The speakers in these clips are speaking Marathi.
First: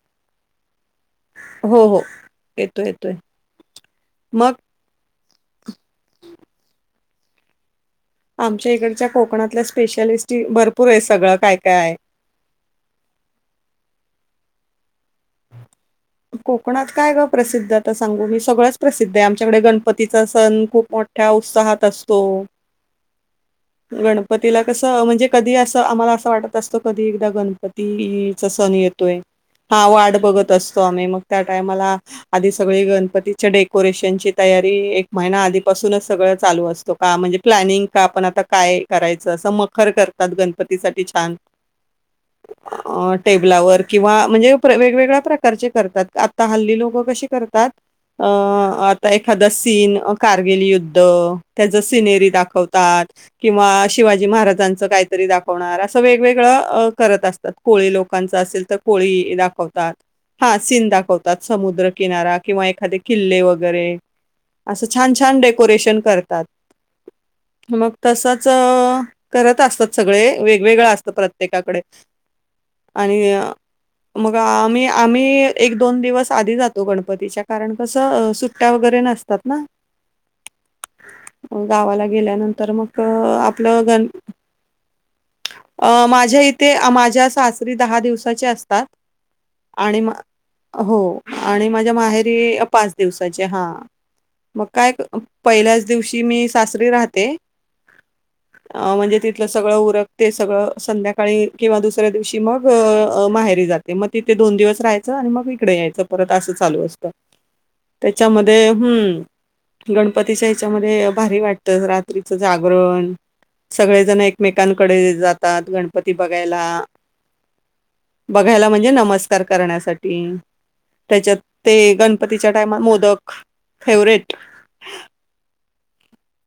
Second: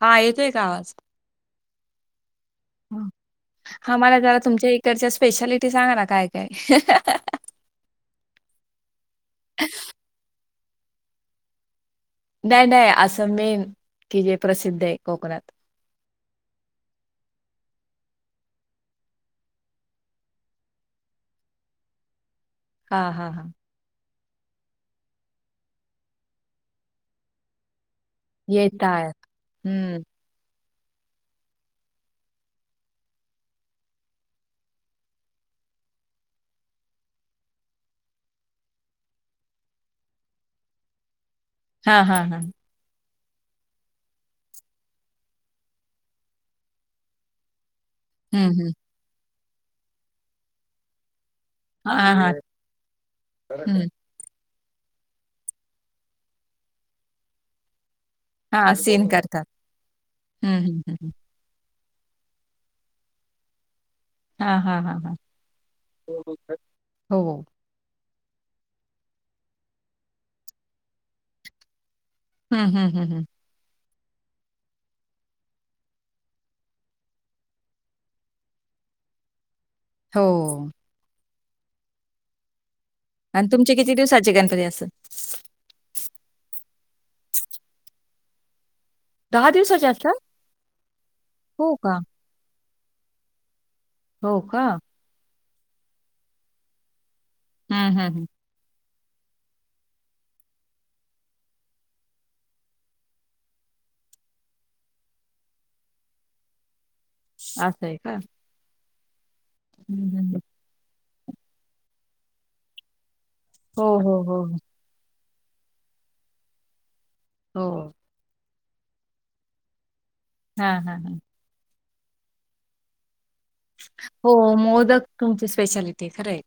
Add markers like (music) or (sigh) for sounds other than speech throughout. हा येतोय का आवाज हो हो येतोय येतोय हा मला जरा मग तुमच्या इकडच्या स्पेशालिटी सांगा ना काय काय आमच्या इकडच्या कोकणातल्या स्पेशलिस्टी भरपूर आहे सगळं काय काय आहे नाही नाही असं मेन की जे प्रसिद्ध आहे कोकणात कोकणात काय ग प्रसिद्ध आता सांगू मी सगळंच प्रसिद्ध आहे आमच्याकडे गणपतीचा सण खूप मोठ ठ्या उत्साहात असतो. हा हा हा गणपतीला कसं म्हणजे कधी असं आम्हाला असं वाटत असतं कधी एकदा गणपती चा सण येत आहेत. येतोय हा हं. वाट बघत असतो आम्ही मग त्या टायमाला आधी सगळी गणपतीच्या डेकोरेशनची तयारी एक महिना आधीपासूनच सगळं चालू असतो का म्हणजे प्लॅनिंग का आपण आता काय करायचं? असं मखर करतात गणपतीसाठी छान हा हा हा अ टेबलावर किंवा म्हणजे प्र वेगवेगळ्या प्र चे करतात आता हल्ली लोकं कशी करतात अ हं, हं. आ ता एखादा सीन कारगिल युद्ध त्याचं हां, सिनेरी हां. दाखवतात किंवा हं. शिवाजी महाराजांचं काय तरी दाखवणार असं वेगवेगळं करत असतात कोळी लोकांचे असेल हां, तर सीन कोळी करतात. दाखवतात. हा हं, हं, सिन हं, हं. दाखवतात समुद्रकिनारा किंवा एखादे किल्ले वगैरे हां, हां, असं हां, हां. छान छान डेकोरेशन करतात. हो. मग तसंच करत असतात सगळे वेगवेगळं असतं प्रत्येकाकडे हं, हं, हं, आणि हं. मग आम्ही आम्ही एक दोन दिवस आधी जातो गणपतीच्या कारण कसं सुट्ट्या वगैरे नसतात ना हो मग गावाला गेल्यानंतर मग अ, आणि तुमचे आपलं किती गण दिवसांचे गणपती असतात? अ माझ्या इथे माझ्या सासरी दहा दिवसाचे असतात. दिवसाचे आणि मा असतात? हो आणि हो माझ्या का? माहे री पाच दिवसाचे हा हो का? मग काय अं पहिल्याच दिवशी मी सासरी राहते. हम् हम् हम अ म्हणजे तिथलं सगळं उरकते सगळं संध्याकाळी किंवा दुसऱ्या दिवशी मग अं माहेरी जाते म ती ते दोन दिवस राहायचं आणि मग इकडे यायचं परत असं चालू असतं असं आहे का? हं, त्याच्याम हम्म हं, हं. गणपतीच्या हच्यामध्ये भारी वाटतं रात्रीचं जागरण हो, हो, सगळेजणं हो, एकमेकांकडे जातात गणपती बघायला. हो बघायला म्हणजे नमस्कार करण्यासाठी हां, हां, हां. त्याच्यात ते गणपतीच्या टायमा मोदक फेवरेट हो मोदक तुमची स्पेशालिटी हाय खरंय.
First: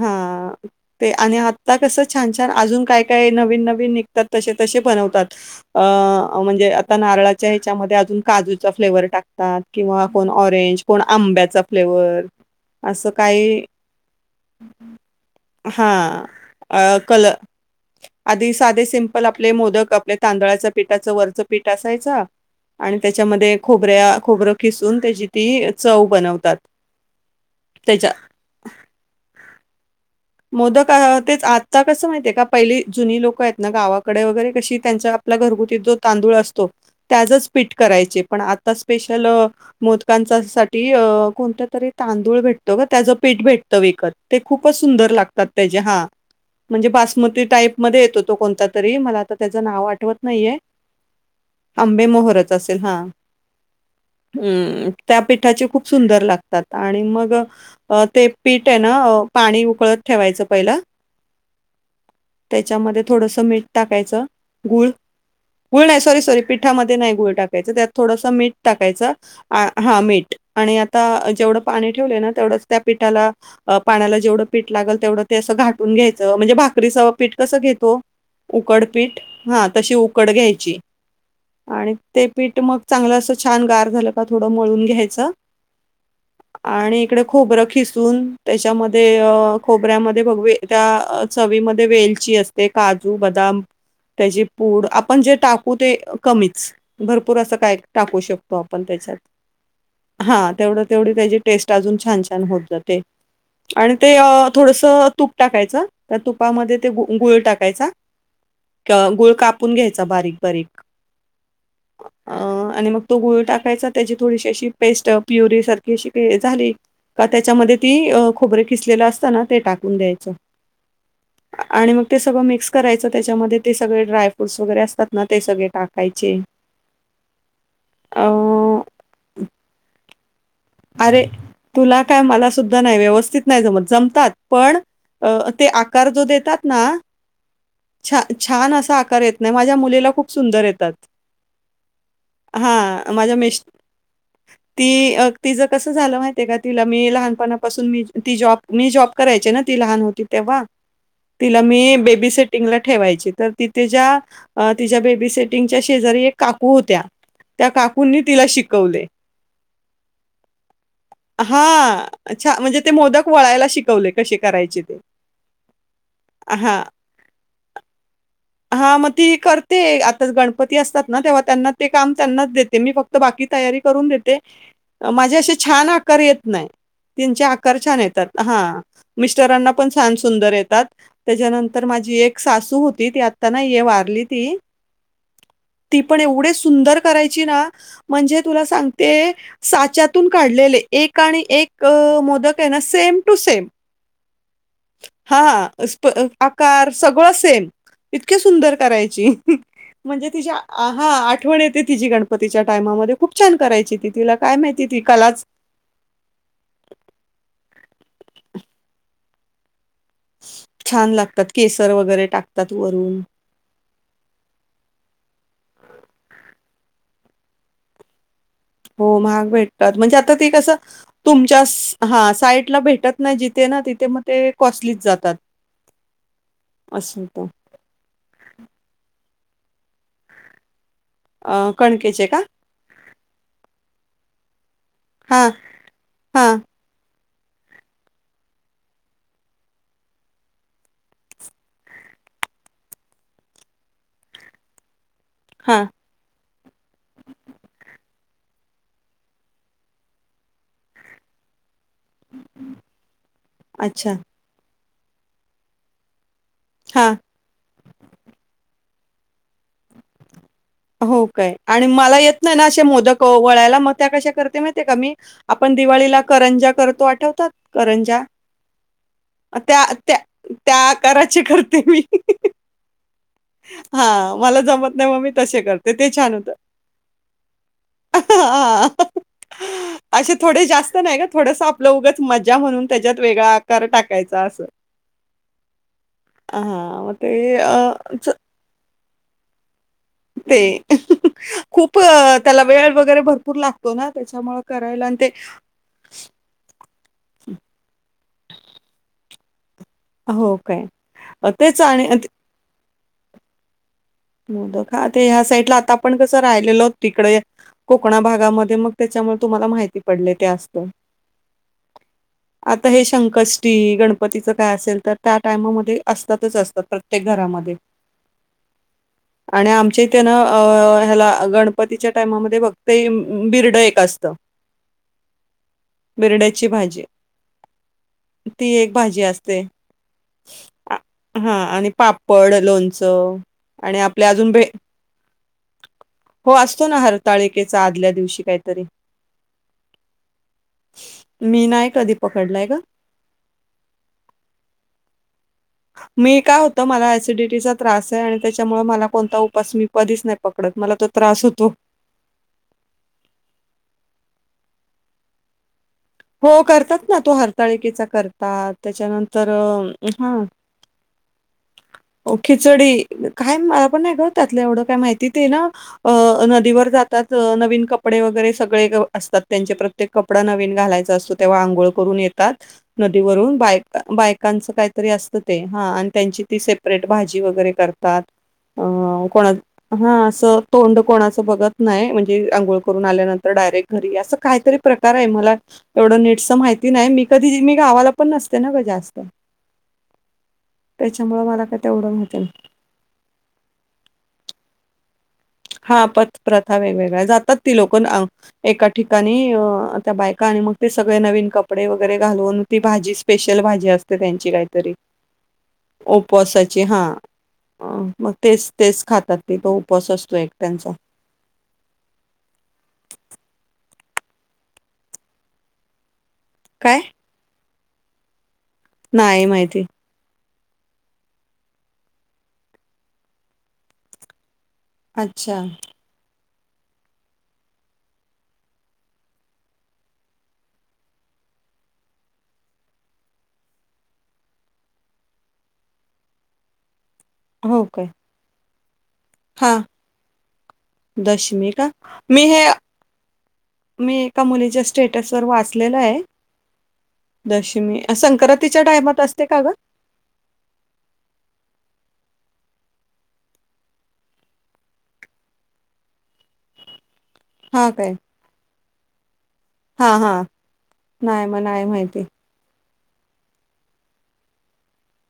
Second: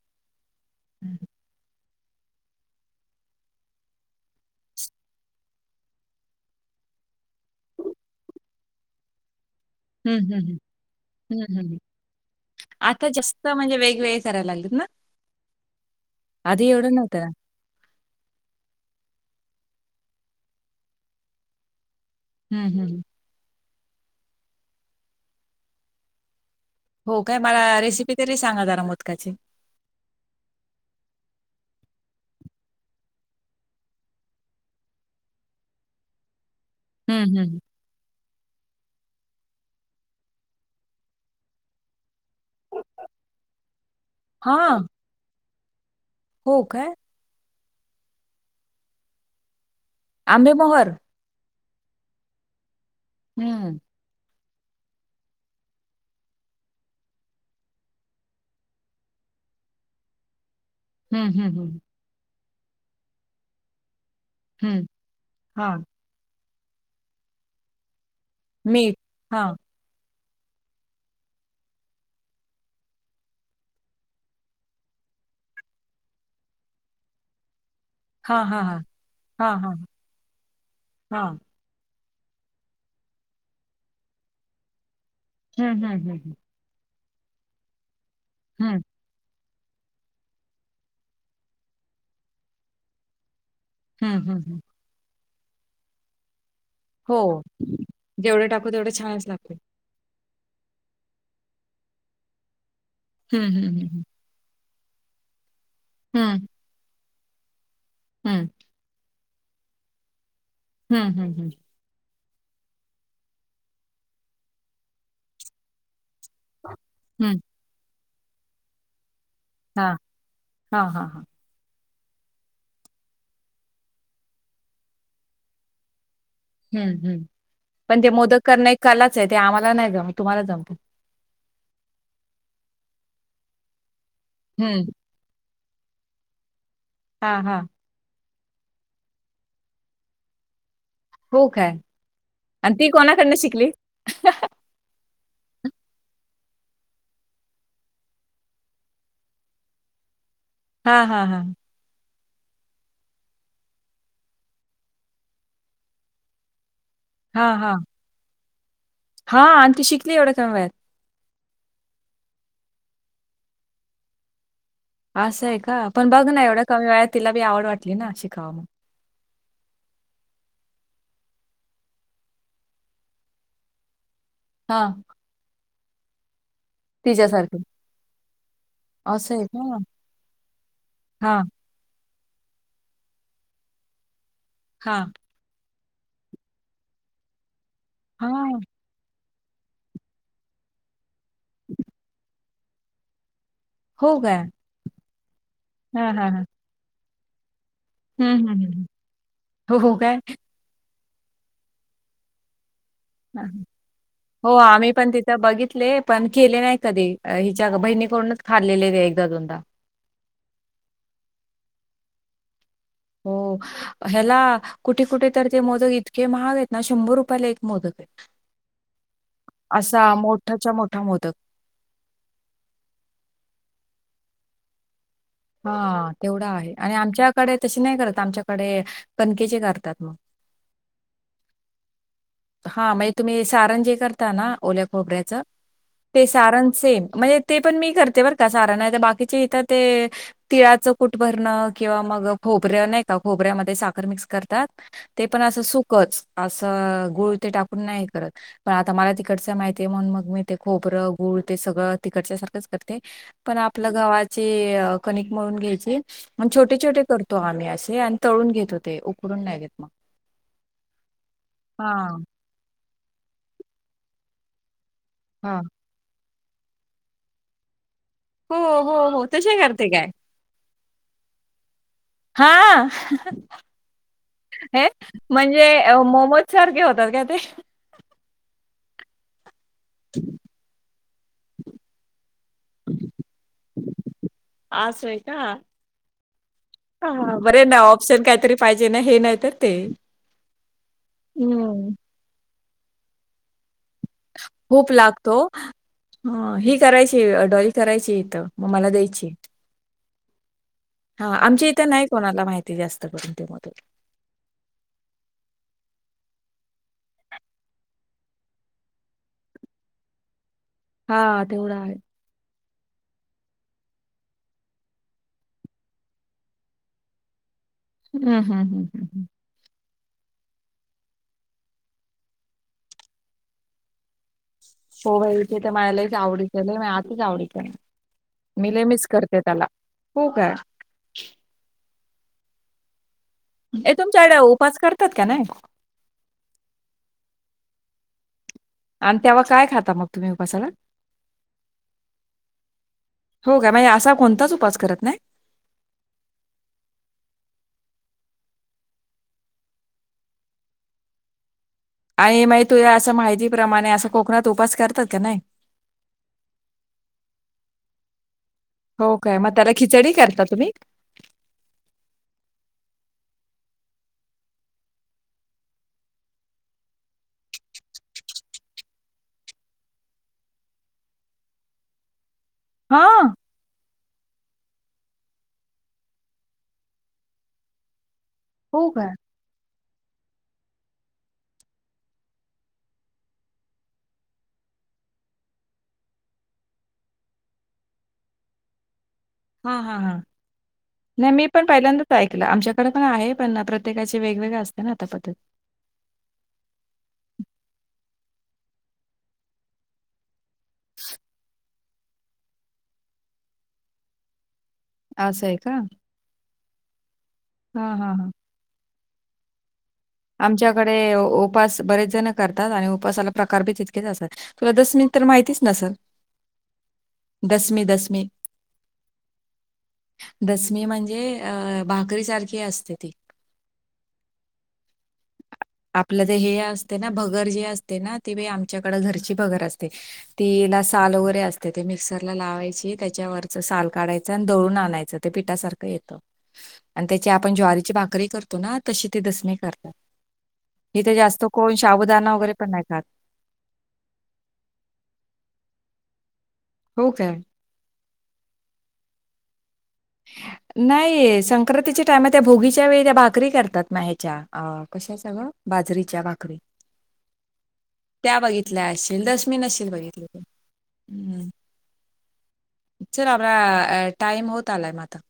हा ते आणि आता कसं छान छान अजून काय काय नवीन नवीन निघतात तसे तसे बनवतात. अ म्हणजे आता नारळाच्या ह्याच्यामध्ये अजून काजूचा फ्लेवर टाक तात किंवा हं, कोण हं, हं. ऑरेंज कोण हं, आंब्याचा हं, हं. फ्लेवर आता असं जास्त काही म्हणजे वेगवेगळे करायला लागलेत ना हा आधी अ एवढं नव्हतं ना कल आधी साधे सिंपल आपले मोदक आपल्या तांदळाच्या पीठाचं वरचं पीठ असायचं. हं, हं, आणि हं. त्याच्यामध्ये खोबऱ्या खोबरं खिसून त्याची ती चव बनवतात. हो काय मला त्याच्या रेसिपी तरी सांगा जरा मोदकाची. मोदक तेच आता कसं माहितीये का पहिली जुनी लोकं आहेत ना गावाकडे वगैरे कशी त्यांच्या आपला घरगुती जो तांदूळ असतो हं, त्याचच हं. पीठ करायचे, पण आता स्पेशल अ मोदकांचा साठी अ कोणता तरी तांदूळ भेटतो ग त्याचं पीठ भेट त विकत, ते हा खूपच सुंदर लागतात त्याचे हा हो म्हणजे काय बास मती टाईप मध्ये येतो तो कोणता तरी मला आता त्याच नाव आठवत नाहीये. आंबेमोहर आंबे मोहरच असेल हा. हम्म हम्म त्या पिठाचे खूप सुंदर लागतात, आणि मग- अ ते पीठ आहे ना, अ पाणी उकळत ठेवायचं पहिला. हम्म हम्म हम्म त्याच्यामध्ये थोडस मीठ टाकायचं हं. गुळ, हा गुळ नाही सॉरी सॉरी पिठामध्ये नाही गुळ टाकायचं त्यात थोडसं मीठ टाकायचं हा मीठ, आणि आता जेवढं पाणी ठेवलय ना तेवढंच त्या पिठाला पाण्याला जेवढ पीठ लागल तेवढं ते असं घाटून घ्यायंच म्हणजे भाकरीच पीठ कसं घेतो हा हा हा उकडपीठ, हा तशी उकड घ्यायची. हा आणि ते पीठ मग चांगलं असं छान गार झालं का थोडं मळून घ्यायचं. हम्म हम्म हम्म हम्म आणि इकडे खोबरं खिसून हं, त्याच्यामध्ये अ- खोबऱ्यामध्ये भगवे त्या चवीमध्ये वेलची असते काजू, बदाम हं, हं, त्याची हं. पूड, आपण जे टाकू ते कमीच. हो भरपूर अस काय टाकू जेवढे शकतो टाकू आपण तेवढे त्याच्यात. छानच लागते हा तेवढ-तेवढी त्याची टेस्ट अजून छान छान होत जाते हं, हं, हं, आणि हं. ते अ थोडस तूप टाकायच, त्या तुपामध्ये ते गुळ टाकायचा. हम्म क गुळ कापून घ्यायचा बारीक बारीक. हम्म हम्म हं अ आणि मग तो गुळ टाकायचा त्याची थोडीशी अशी पेस्ट प्युरी सारखी अशी की झाली का हं. त्याच्यामध्ये ती खोबर खिसलेल असत ना ते हा टाकून द्यायचं. हा हा हा आणि मग ते सगळं मिक्स करायचं त्याच्यामध्ये ते सगळे ड्राय फ्रूटस वगैरे असतात ना ते सगळे टाकायचे. हम्म हम्म, पण ते अ, मोदक करण एक कलाच आहे, ते आम्हाला नाही जमत, तुम्हालाच जमते. अरे तुला काय मला सुद्धा नाही व्यवस्थित नाही जमत जमतात, पण हम्म. अ ते आकार जो देतात ना हां हां छा छान असा आकार येत नाही, माझ्या मुलीला खूप सुंदर येतात. हो काय? आणि ती हा कोणाकडनं माझ्या मिस्ट, शिकली? ती अ तिचं कसं झालं माहितीये का तिला, मी लहानपणा पासून मी ती जॉब मी जॉब करायची ना ती लहान होती तेव्हा हां, हां, हां. तिला मी बेबी सेट टिंग ला ठेवायची तर ती तिच्या, तिच्या बेबी सेटिंगच्या शेजारी एक काकू होत्या त्या काकूंनी तिला शिकवले. हा आणि ती शिकली एवढ्या कमी वयात? हा छा म्हणजे ते मोदक वळायला शिकवले कसे करायचे ते. असं आहे का पण बघ ना एवढया हां. कमी वयात तिला बी आवड वाटली ना शिकाव म्हणून. हां, मग ती करते, आता गणपती असतात ना तेव्हा त्यांना ते काम त्यांनाच देते मी फक्त बाकी तयारी करून देते. हा माझे असे छान आकार येत नाय. त्यांचे तिच्यासारखी. आकार छान येतात हा असं आहे मिस्टरांना का? पण छान सुंदर येतात हां, त्याच्यानंतर तर माझी एक सासू होती ती आता नाहिये वारली ती हा ती पण एवढे सुंदर करायची ना म्हणजे हां. तुला सांगते साच्यातून काढलेले एक आणि एक मोदक आहे ना सेम टू सेम हो काय हा हां, हा हां, हां. आकार सगळ सेम इतकी हं, हं, हं. सुंदर हं. करायची हो, हो काय? म्हणजे तिच्या हा आठवण येते तिझी गणपतीच्या टायमामध्ये खूप हां, छान करायची ती तिला काय माहिती ती कलाच घितले पण केले नाही कधी हिच्या बहिणी कोडूनच खाल्लेले एकदा दोनदा छान लागतात केसर वगैरे टाकतात वरून हो हेला कुठे कुठे तर ते मोदक इतके महाग आहेत ना शंभर रुपयाला एक मोदक हो महाग भेटतात असा म्हणजे आता ते मोठाच्या कसं मोठा मोदक तुम च्यास् हा साईटला भेटत नाही जिथे ना तिथे मग ते कॉस्टलीच जातात हा तेवढा आहे आणि असं होतं आमच्याकडे तशी नाही करत आमच्याकडे कणकेचे करतात मग आ कणकेचे का हा म्हणजे तुम्ही सारण जे करता ना ओल्या खोबऱ्याच हा ते हा सारण सेम म्हणजे ते पण मी करते बरं का सार नाही तर बाकीचे इथं ते तिळाचं कुट भरण किंवा मग खोबऱ्या नाही का खोबऱ्यामध्ये साखर मिक्स करतात ते पण अस हा सुखच अस गुळ ते टाकून नाही करत पण आता मला तिकडच माहितीये म्हणून मग मी ते खोबर गुळ ते सगळ तिकडच्या सारखच करते पण आपल्या अच्छा गव्हाचे कणीक मळून घ्यायचे छोटे छोटे हा करतो आम्ही असे आणि तळून घेतो ते उकडून नाही घेत हो काय आणि हा मला येत नाही ना असे मोदक वळायला मग त्या कशा करते माहिते का मी हा आपण दिवाळीला करंजा करतो आठवतात करंजा हो हो हो तश त्या करते काय त्या त्या आकाराचे करते मी हा हां, मला हे जमत नाही मग मी तसे म्हणजे करते ते मोमोज सारखे होतात का ते हा असे थोडे जास्त नाही का थोडंस आपलं उगच मज्जा म्हणून त्याच्यात वेगळा आकार टाकायचा असं अस हाय का अ हा म हां, ते हां. बरे अ ना ऑप्शन च काहीतरी पाहिजे ना हे नाही तर ते ते हं. खूप त्याला वेळ वगैरे भरपूर लागतो ना त्याच्यामुळे करायला आणि ते हे ही करायची अडोली करायची इथं मग मला द्यायची हो काय. हा अ, आमच्या तेच इथं नाही आणि कोणाला माहिती जास्त करून ते मोदक मोदक हा ते ह्या साईडला आता आपण कसं राहिलेल होत तिकडे कोकणा भागामध्ये मग त्याच्यामुळे तुम्हाला माहिती पडले ते असत हा तेवढा आहे ह (unintelligible) आता हे संकष्टी गणपतीचं काय असेल तर त्या टायमामध्ये असतातच असतात प्रत्येक घरामध्ये हम् हम हम हम हम आणि आमच्या इथे ना अ ह्याला गणपतीच्या टायमामध्ये फक्ते बिर्ड एक असत. हो वयचे ते तर मला लईच आवडीच आहे भाजी अतीच आवडीच आहे. मि ती लई मिस करते त्याला. हो काय! हा आणि पापड, लोणचं हे आणि आपले तुमच्याकडे अजून भे उपास करतात का नाही? हो असतो ना हरताळिकेचा आदल्या दिवशी काही तरी आणि तेव्हा काय खाता मग तुम्ही उपासाला? मी नाहीय कधी पकडलाय ग. हो काय म हे असा कोणताच उपास करत नाही? मी काय होत मला ॲसिडिटीचा त्रास आहे आणि त्याच्यामुळे मला कोणता उपास म कधीच नाही पकडत मला तो त्रास होतो. आई माई तुझ्या असं माहितीप्रमाणे असं कोकणात उपास करतात का नाही? हो करतात ना तो हरताळिकेचा करतात हो काय? त्याच्यानंतर मग त्याला खिचडी हा करता तुम्ही? खिचडी काय मलापण नाही ग त्यातलं एवढं काय माहिती ते ना अ नदीवर जातात नवीन कपडे वगैरे सगळे असतात त्यांचे प्रत्य ते कपडा नवीन घालायचा असतो तेव्हा अंघोळ करून येतात. हां. नदीवरून बाय बायकांच काहीतरी असतं ते हा अन् त्यांची ती सेपरेट भाजी वगैरे करतात अ हो का? कोणा हा असं तोंड कोणाचं बघत नाही म्हणजे आंघोळ करून आल्यानंतर डायरेक्ट घरी असं काहीतरी प्रकार आहे मला एवढं नीटस माहिती नाही मी कधी मी गावाला पण नसते ना ग जास्त. हा हा हा नाही त्याच्यामुळं मी मला पण काय तेवढं पहिल्यांदाच माहिती ऐकलं नाही. आमच्या कडे पण आहे पण ना प्रत्येकाचे वेगवेगळे असते ना आता पद्धत. हा पथ-प्रथा वेगवेगळ्या जातात ती लोक एका ठिकाणी अ त्या बायका आणि मग ते सगळे नवीन कप कपडे वगैरे घालून ती भाजी स्पेशल भाजी असते त्यांची काहीतरी. असंय का उपवासाची हा मग हां, अ हां, म हां. तेच तेच खातात तिथ उपवास अस आमच्याकडे उपास बरेच जण करतात आणि उपवासाला प्रकार बी तितकेच असतात. तुला दसमी तर माहितीच नसल. काय? दसमी दसमी नाही माहिती. दसमी म्हणजे अ भाकरी सारखी असते ती. अच्छा आपलं ते हे असते ना भगर जे असते ना ती आमच्याकडें घरची भगर असते. तिला साल वगैरे असते ते मिक्सरला लावायची त्याच्यावरच साल काढायचं आणि दळून आणायचं. ते पिठासारखं येतं. आणि त्याची आपण हो ज्वारीची काय? भाकरी करतो ना तशी ते दसमी हां, करतात. इथे जास्त दशमी कोण का साबुदाणा मी वगैरे हे पण नाही खात मी एका मुलीच्या स्टेटसवर वाचलेलं आहे. हो काय? दशमी अ संक्रांतीच्या टायमात असते का ग? नाहीय संक्रांतीच्या टायमात त्या भोगीच्या वेळी त्या भाकरी करतात ना ह्याच्या अ कशाच्या गं बाजरीच्या भाकरी. हा काय. त्या बघितल्या असतील (inaudible) हा हा नाही म नाही माहिती. चल आला टाइम होत आलाय म आता.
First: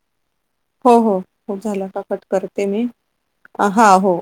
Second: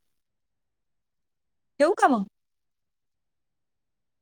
हो हो झाला ठेवू आता का कट मग करते मी हा हो.